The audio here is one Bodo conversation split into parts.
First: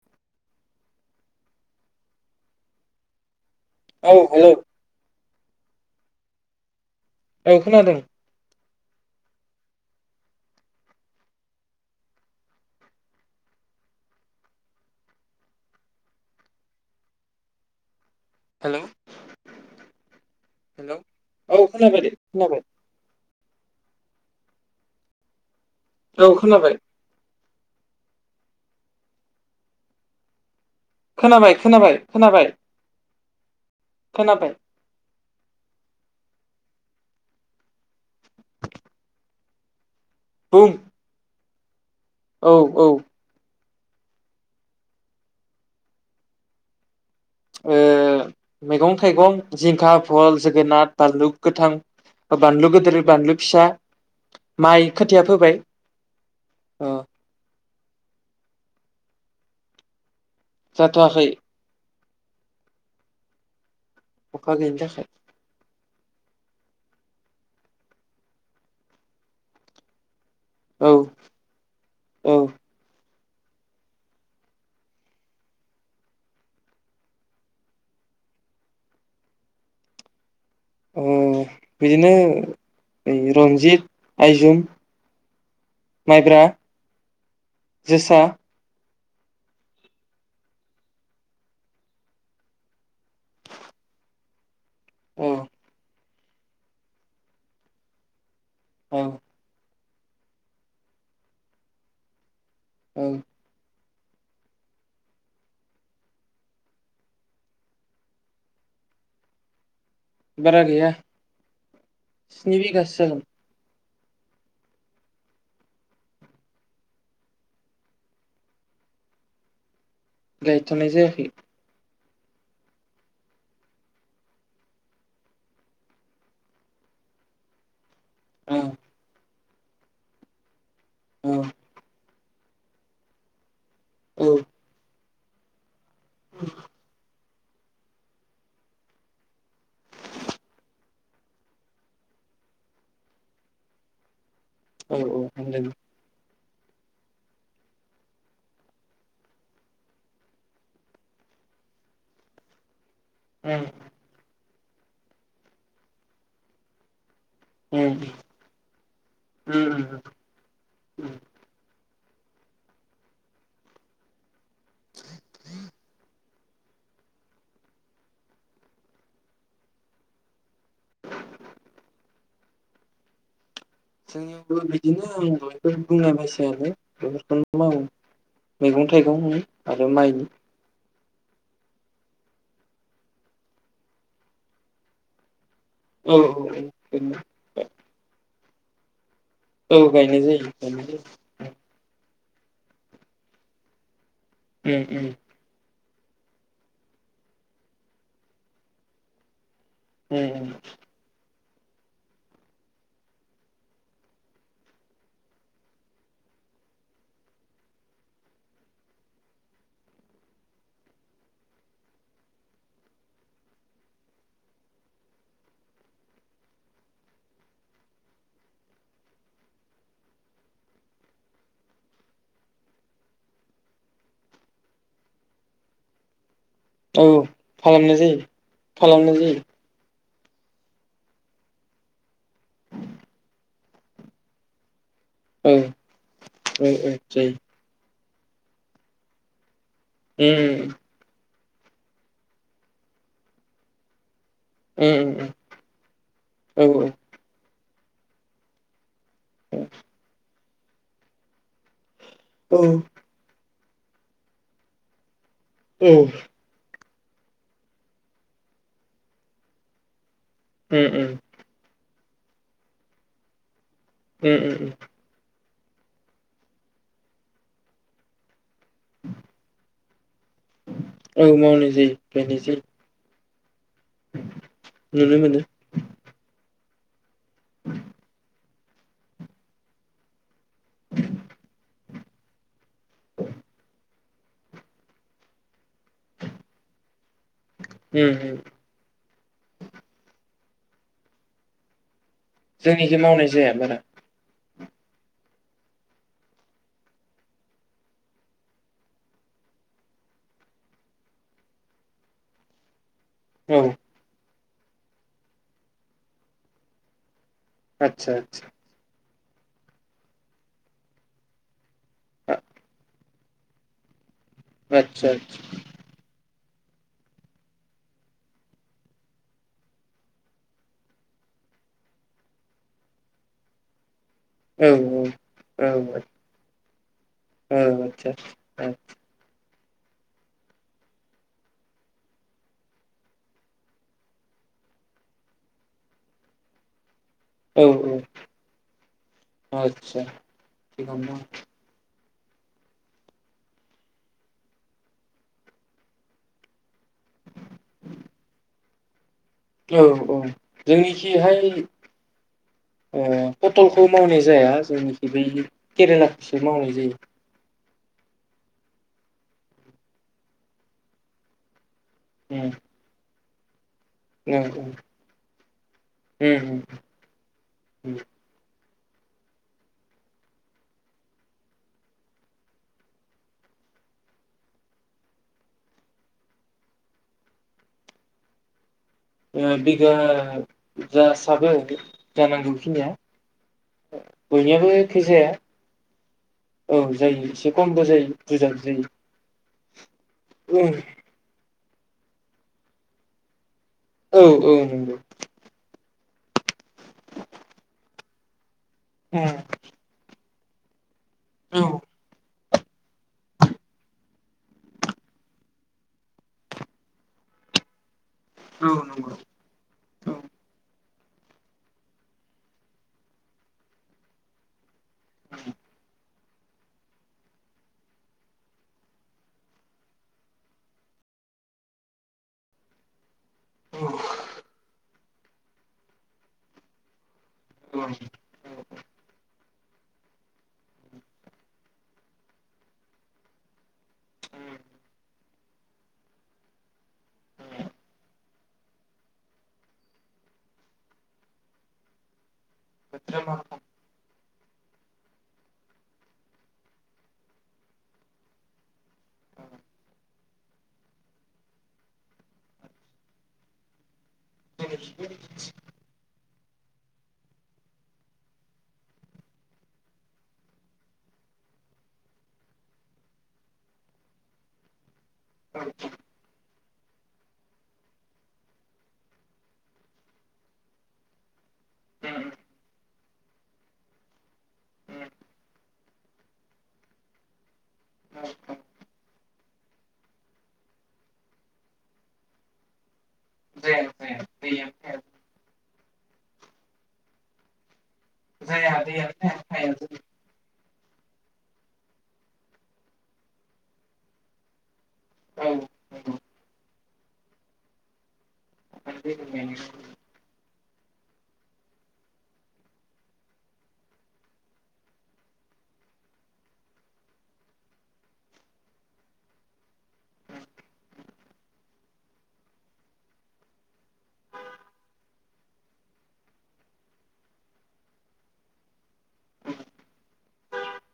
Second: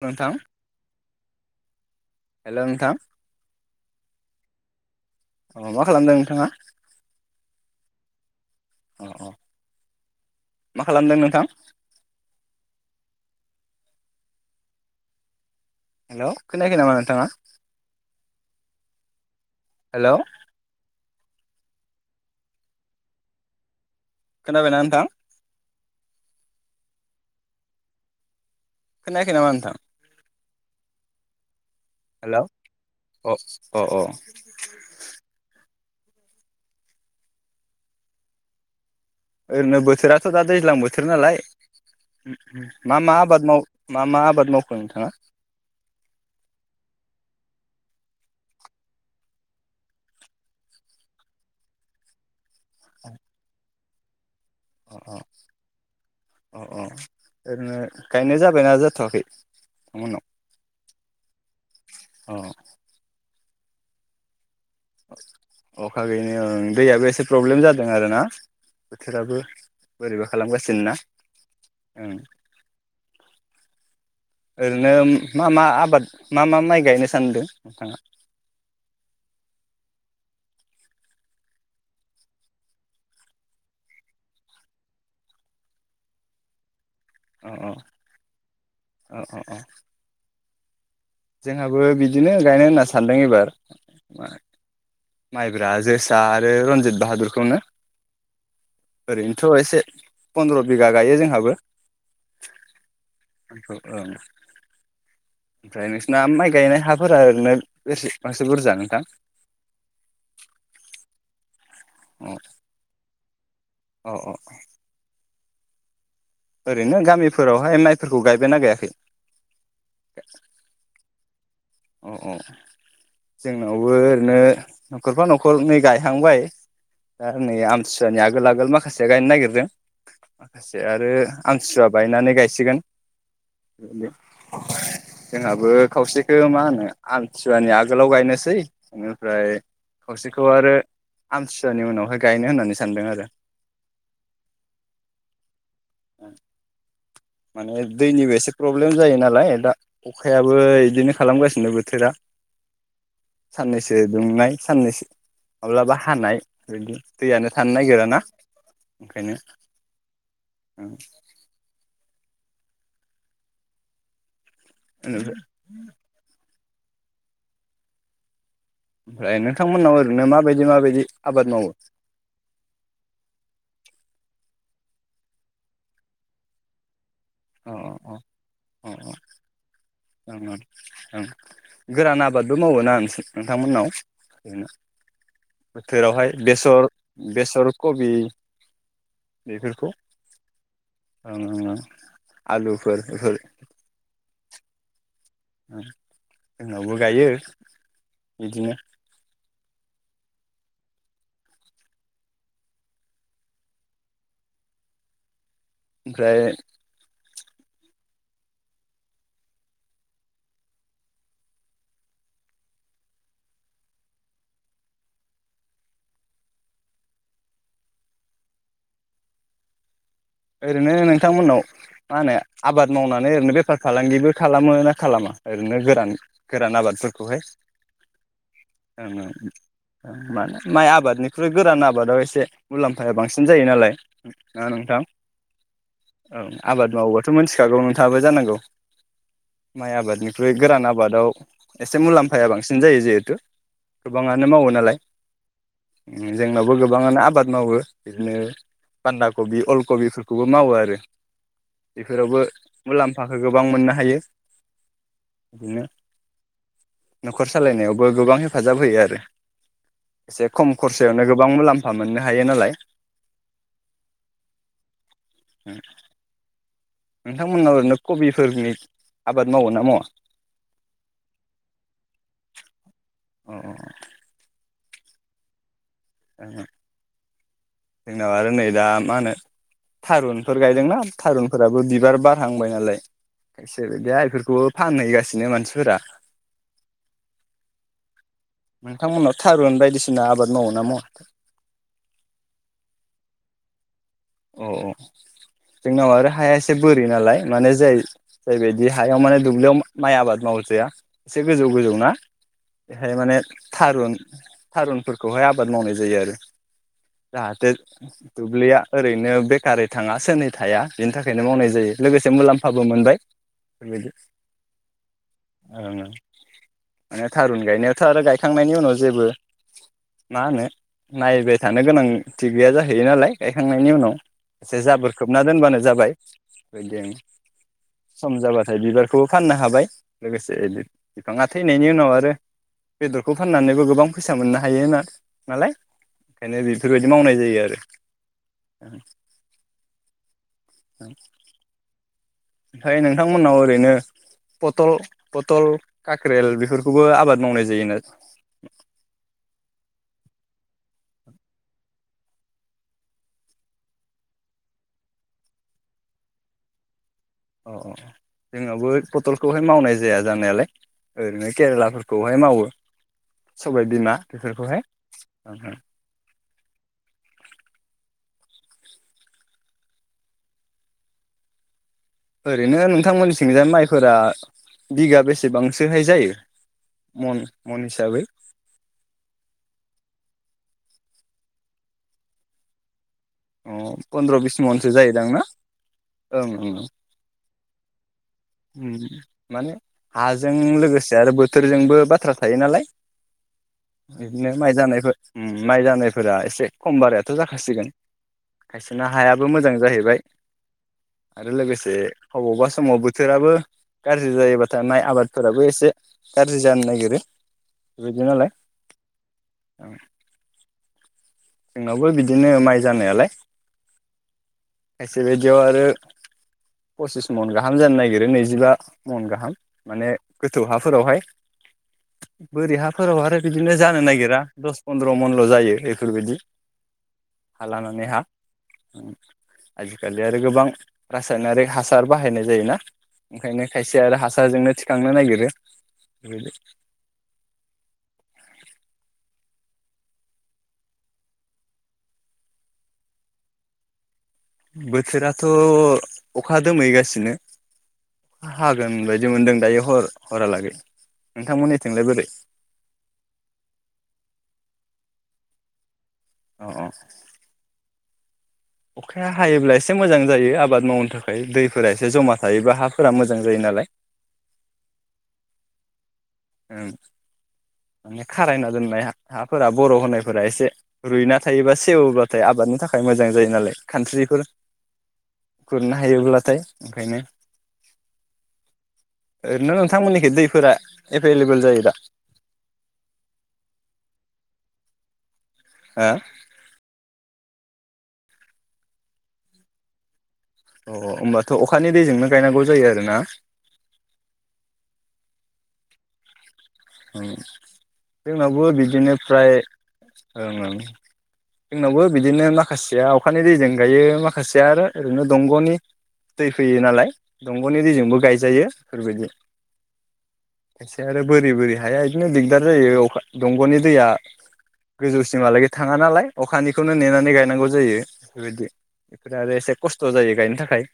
नोंथां हेल' नोंथां औ हेल' अ मा खालामदों नोंथाङा औ खोनादों अ अ मा खालामदों नोंथां हेल' खोनायाखै नामा नोंथाङा हेल' हेल' औ खोनाबाय दे खोनाबाय। खोनाबना नोंथां? औ खोनाबाय। खोनायाखै नामा नोंथां? खोना बाय। खोनाबाय हेल' खोनाबाय। अ' अ' अ' खोनाबाय ओरैनो बोथोरा थ' दा बुं दैज्लां बोथोर नालाय औ मा मा आबाद माव मा मा आबाद मावखो नोंथाङा? मैगं थाइगं, जिंखा, भल, जोगोनार, बानलु गोथां बानलु गोदेर बानलु फिसा माइ अ अ खोथिया फोबाय अ' ओरैनो गायनाय जाबायना जाथ'वाखै नोंथांमोननाव? जाथआखै। औ। अखा गोयैनि थाखाय अखा गैयैनो ओं दैयाबो एसे प्रब्लेम जादों आरोना बोथोराबो बोरैबा खालामगासिनो औ ना? औ ओरैनो मा मा आबाद मा मा माइ गायनो सानदों नोंथाङा? बिदिनो रन्जित, आइजुम, माइब्रा अ अ जोसा अ अ अ। जोंहाबो बिदिनो गायनो होनना सानदों एबार म औ माइब्रा, जोसा जोसा आरो रनजित बाहादुरखौनो औ ओरैनोथ' एसे फन्द्र' बिघा गायो जोंहाबो। औ। ओं ओमफ्राय नोंसना माइ गायनाय हाफोरा ओरैनो बेसे बांसिन बुरजा नोंथां? बारा गैया स्नि बिगा सो जागोन औ। औ औ। ओरैनो गामिफोरावहाय माइफोरखौ गायबायना गायाखै? गायथ'नाय जायाखै। अ अ जोंनावबो ओरैनो न'खरफा न'खरनै गायहांबाय दा नै आम थिसुआनि आगोल औ आगोल माखासेया गायनो नागिर दों माखासे आरो औ आमथिसुवा बायनानै गायसिगोन औ [inaudible] जोंहाबो खावस ओ मा होनो आम थिसुवानि आगोलाव गायनोसै इनिफ्राय खावसेखौ आरो आमथिसुवानि उनावहाय गायनो होननानै सानदों आरो। औ औ [inaudible] उम माने दैनिबो एसे प्रब्लेम जायो नालाय ओ दा अखायाबो इदिनो खालामगासिनो बोथोरा उम साननैसो दुंनाय साननैसो माब्लाबा हानाय बिदि दैयानो थानो उम नागिराना ओंखायनो उम उम [unintelligible] ओमफ्राय नोंथांमोननाव ओरैनो माबायदि माबायदि आबाद मावो? जोंनिआवबो बिदिनो आं दहायबो बुंनाय बायसायानो [unintelligible] अ मावो मैगं अ थाइगं होन आरो माइनि ओं ओं ओं गोरान आबादबो मावो ना नोंथांमोननाव? [inaudible] औ बोथोरावहाय बेसर बेसर कबि औ बेफोरखौ ओ गायनाय जायो गायनाय जायो आलुफोर एफोर ओम ओम ओं जोंनावबो गायो बिदिनो ओम ओम ओमफ्राय ओरैनो नोंथांमोननाव मा होनो आबाद मावनानै ओरैनो बेफार फालांगिबो खालामो ना खालामा ओरैनो गोरान गोरान औ आबादफोरखौहाय खालामनाय जायो खालामनाय जायो। ओं मानो माइ आबादनिख्रुइ गोरान आबादाव एसे मुलाम्फाया बांसिन जायो नालाय [inaudible] नोंथां औ औ औ आबाद मावोबाथ' जायो मिनथिखागौ नों थाङाबो जानांगौ माइ आबादनिख्रुइ उम गोरान आबादाव एसे मुलाम्फाया बांसिन जायो जिहेथु गोबाङानो मावो नालाय उम उम ओ औ जोंनावबो गोबाङानो आबाद मावो बिदिनो बान्दाबि अलकबि फुल खौबो मावो आरो। बेफोरावबो औ मुलाम्फाखो गोबां मोननो हायो। बिदिनो औ न'खर सालायनायावबो गोबां हेफाजाब होयो आरो- एसे खम उम खरसयावनो उम गोबां मुलाम फा मोननो हायो नालाय। ओम ओम ओम [unintelligible] नोंथांमोननाव ओरैनो कबि फोरनि आबाद मावो ना मावा? औ मावनाय जायो गायनाय जायो। अ अ अ नुनो मोनो। [inaudible] जोंनाव आरो नै दा मा होनो थारुन फोर गायदोंना थारुनफोराबो बिबार बारहांबाय नालाय खायसे या बेफोरखौबो फानहैगासिनो मानसि उम -उम नोंथांमोननाव थारुन बायदिसिना आबाद मावोना मावा? जोंनिखै मावनाय जाया बारा। अ अ जोंनाव आरो हाया एसे बोरि नालाय माने जाय जायबायदि हायाव माने दुब्लियाव माइ आबाद मावजाया एसे गोजौ गोजौ ना बेहाय माने औ थारुन थारुनफोरखौहाय आबाद मावनाय जायो आरो। जाहाथे दुब्लिया ओरैनो बेखारै थाङा सोरनै थाया बिनि थाखायनो मावनाय जायो। लोगोसे मुलाम्फाबो मोनबाय। [unintelligible] आतसा आ ओं माने थारुन गायनायावथ' आरो गायखांनायनि उनाव जेबो मा होनो नायबाय थानो गोनांथि गैया जाहैयो नालाय थांनायनि उनाव एसे जाबोर खोबना दोनबानो जाबाय। बेदि ओं सम जाबाथाय बिबारखौबो फाननो हा हाबाय लोगोसेनो बिफाङा थैनायनि उनाव आरो बेदरखौ फाननानैबो गोबां फैसा मोननो हायो नालाय ओंखायनो बे बेफोरबायदि मावनाय जायो आरो। आतसा [unintelligible] ओमफाय नोंथांमोननाव ओरैनो पटल पटल काख्रेल बेफोरखौबो आबाद मावनाय जायोना? औ औ जोंनिखिहाय ओ पटलखौ मावनाय जाया जोंनिखि बै केरेलाखौसो मावनाय जायो। अ जोंनाबो पथलखौहाय मावनाय जाया जानायालाय ओरैनो केरेला फोरखौहाय उम मावो। सबायबिमा औ, औ। बेफोरखौहाय ओं। उम, उम, उम ओरैनो नोंथांमोननि सिंजा माइफोरा बिगा बेसेबांसोहाय जायो मन मन हिसाबै? बिगा जासाबो जानांगौखिनिया। अ पन्द्र' बिस बयनियाबो मनसो एखे जयो जाया। दांना ना? उम औ उम जायो एसे खमबो जायो बुरजाबो जायो। उम माने हाजों उम लोगोसे आरो बो थोरजोंबो बाथ्रा थायो नालाय। औ, बिदिनो औ माइ नंगौ। जानायफोर उम माइ जानाय फोरख एसे खम बारायाथ' जाखासिगोन। खायसेना उम हायाबो मोजां जाहैबाय। आरो औ, लोगोसे औ अबावबा समाव बोथोराबो गाज्रि जायोबाथाय आबादफोराबो एसे गाज्रि जानो नागिरो। बेबायदि नालाय नंगौ। उम। औ, जोंनावबो बिदिनो माइ जानायालाय एसे बायदियाव आरो पसिस मन गाहाम जानो नागिरो नैजिबा मन गाहाम माने गोथौ हाफोरावहाय बोरि हाफोराव आरो बिदिनो औ, जानो नागिरा दस फन्द्र मनल' जायो बेफोरबायदि। हा औ लानानै हा उम आजिखालि आरो गोबां रासायनारिक हासार बाहायनाय जायोना ओंखायनो खायसे आरो हासाराजोंनो थिखांनो नागिरो। [unintelligible] बोथोरा मा रखम? बोथोराथ' अखा दोमैगासिनो अखा हागोन बायदि मोनदों दायो हर हरहालागै नोंथांमोननिथिंलाय बोरै? [unintelligible] अ अ अखाया हायोब्ला एसे मोजां जायो आबाद मावनो थाखाय दैफोरा एसे जमा थायोबा हाफोरा मोजां जायो नालाय [unintelligible] ओं माने खारायना दोननाय हाफोरा बर होनायफोरा एसे रुइना थायोबा सेवबाथाय आबादनि थाखाय मोजां जायो नालाय कान्ट्रिफोर खुरनो हायोब्लाथाय ओंखायनो [unintelligible] ओरैनो नोंथांमोननिख दैफोरा एभेलेबेल जायो दा [unintelligible] हा जाया दैयानो जाया [unintelligible] अ होमबाथ अखानि दैजोंनो गायनांगौ जायो आरो ना औ औ जोंनावबो बिदिनो दै फ्राय लोंनायनि जोंनावबो बिदिनो माखासेया अखानि दैजों गायो माखासेया आरो ओरैनो दंगनि दै फैयो नालाय दंगनि दैजोंबो गायजायो बेफोरबायदि खायसेहा आरो बारि बोरि हाया बिदिनो दिगदार जायो अखा दंगनि दैया गोजौसिमहालागै थाङा नालाय अखानिखौनो नेनानै गायनांगौ जायो बेफोरबायदि बेफोर आरो एसे खस्थ जायो गायनो थाखाय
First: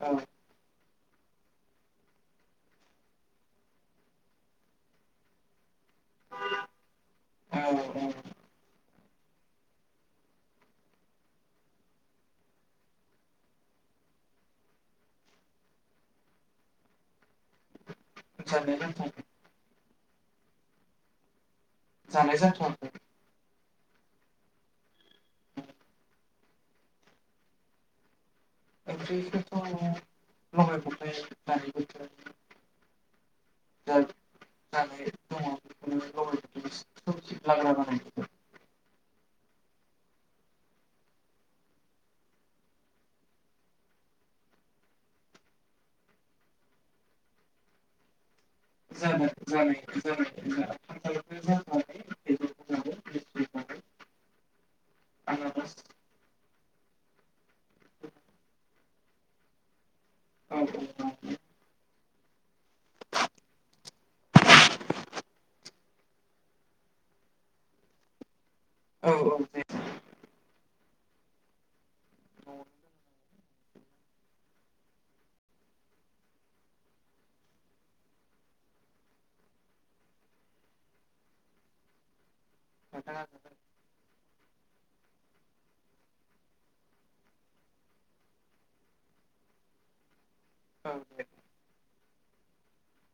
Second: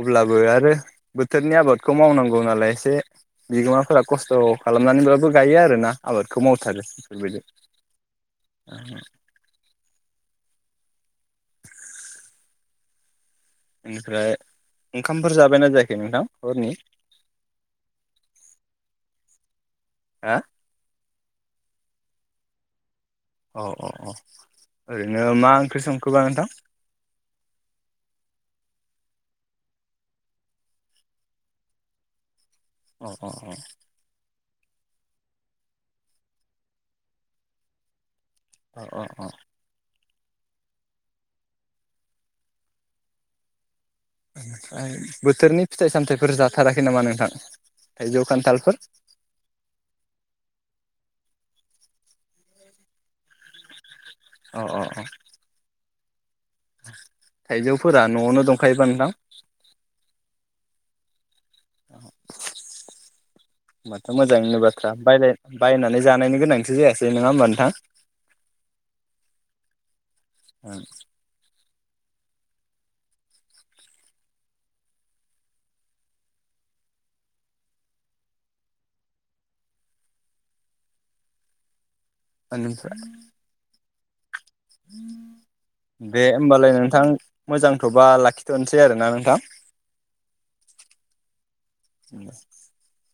औ आरो बोथोरनि आबादखौ मावनांगौ नालाय एसे बिगोमाफोरा खस्थ खालामनानैब्लााबबो गायो आरोना आबादखौ मावथारो बेफोरबायदि औ औ बेनिफ्राय ओंखामफोर जाबायना जायाखै नोंथां हरनि जानो जाथयाखै हा जानाय जाथ आखै औ औ औ ओरैनो मा ओंख्रि संखोबा नोंथां [unintelligible] अ अ अ जा [unintelligible] अ ओ ओ ओमफ्राय बोथोरनि फिथाइ सामथायाइफोर जाथाराखै नामा नोंथां थाइजौ खान्थालफोर जानाय जानाय जानाय जा [unintelligible] [unintelligible] अ अ अ थाइजौफोरा न'आवनो दंखायोबा नोंथां औ औ औ होमबाथ' मोजांनि बाथ्रा बायलाय बायनानै जानायनि गोनांथि जायासै नंङा होमबा नोंथां औ औ [unintelligible] [unintelligible] [unintelligible] दे होमबालाय नोंथां मोजांथ'बा लाखिथ'नोसै आरोना नोंथां। औ दे। [unintelligible]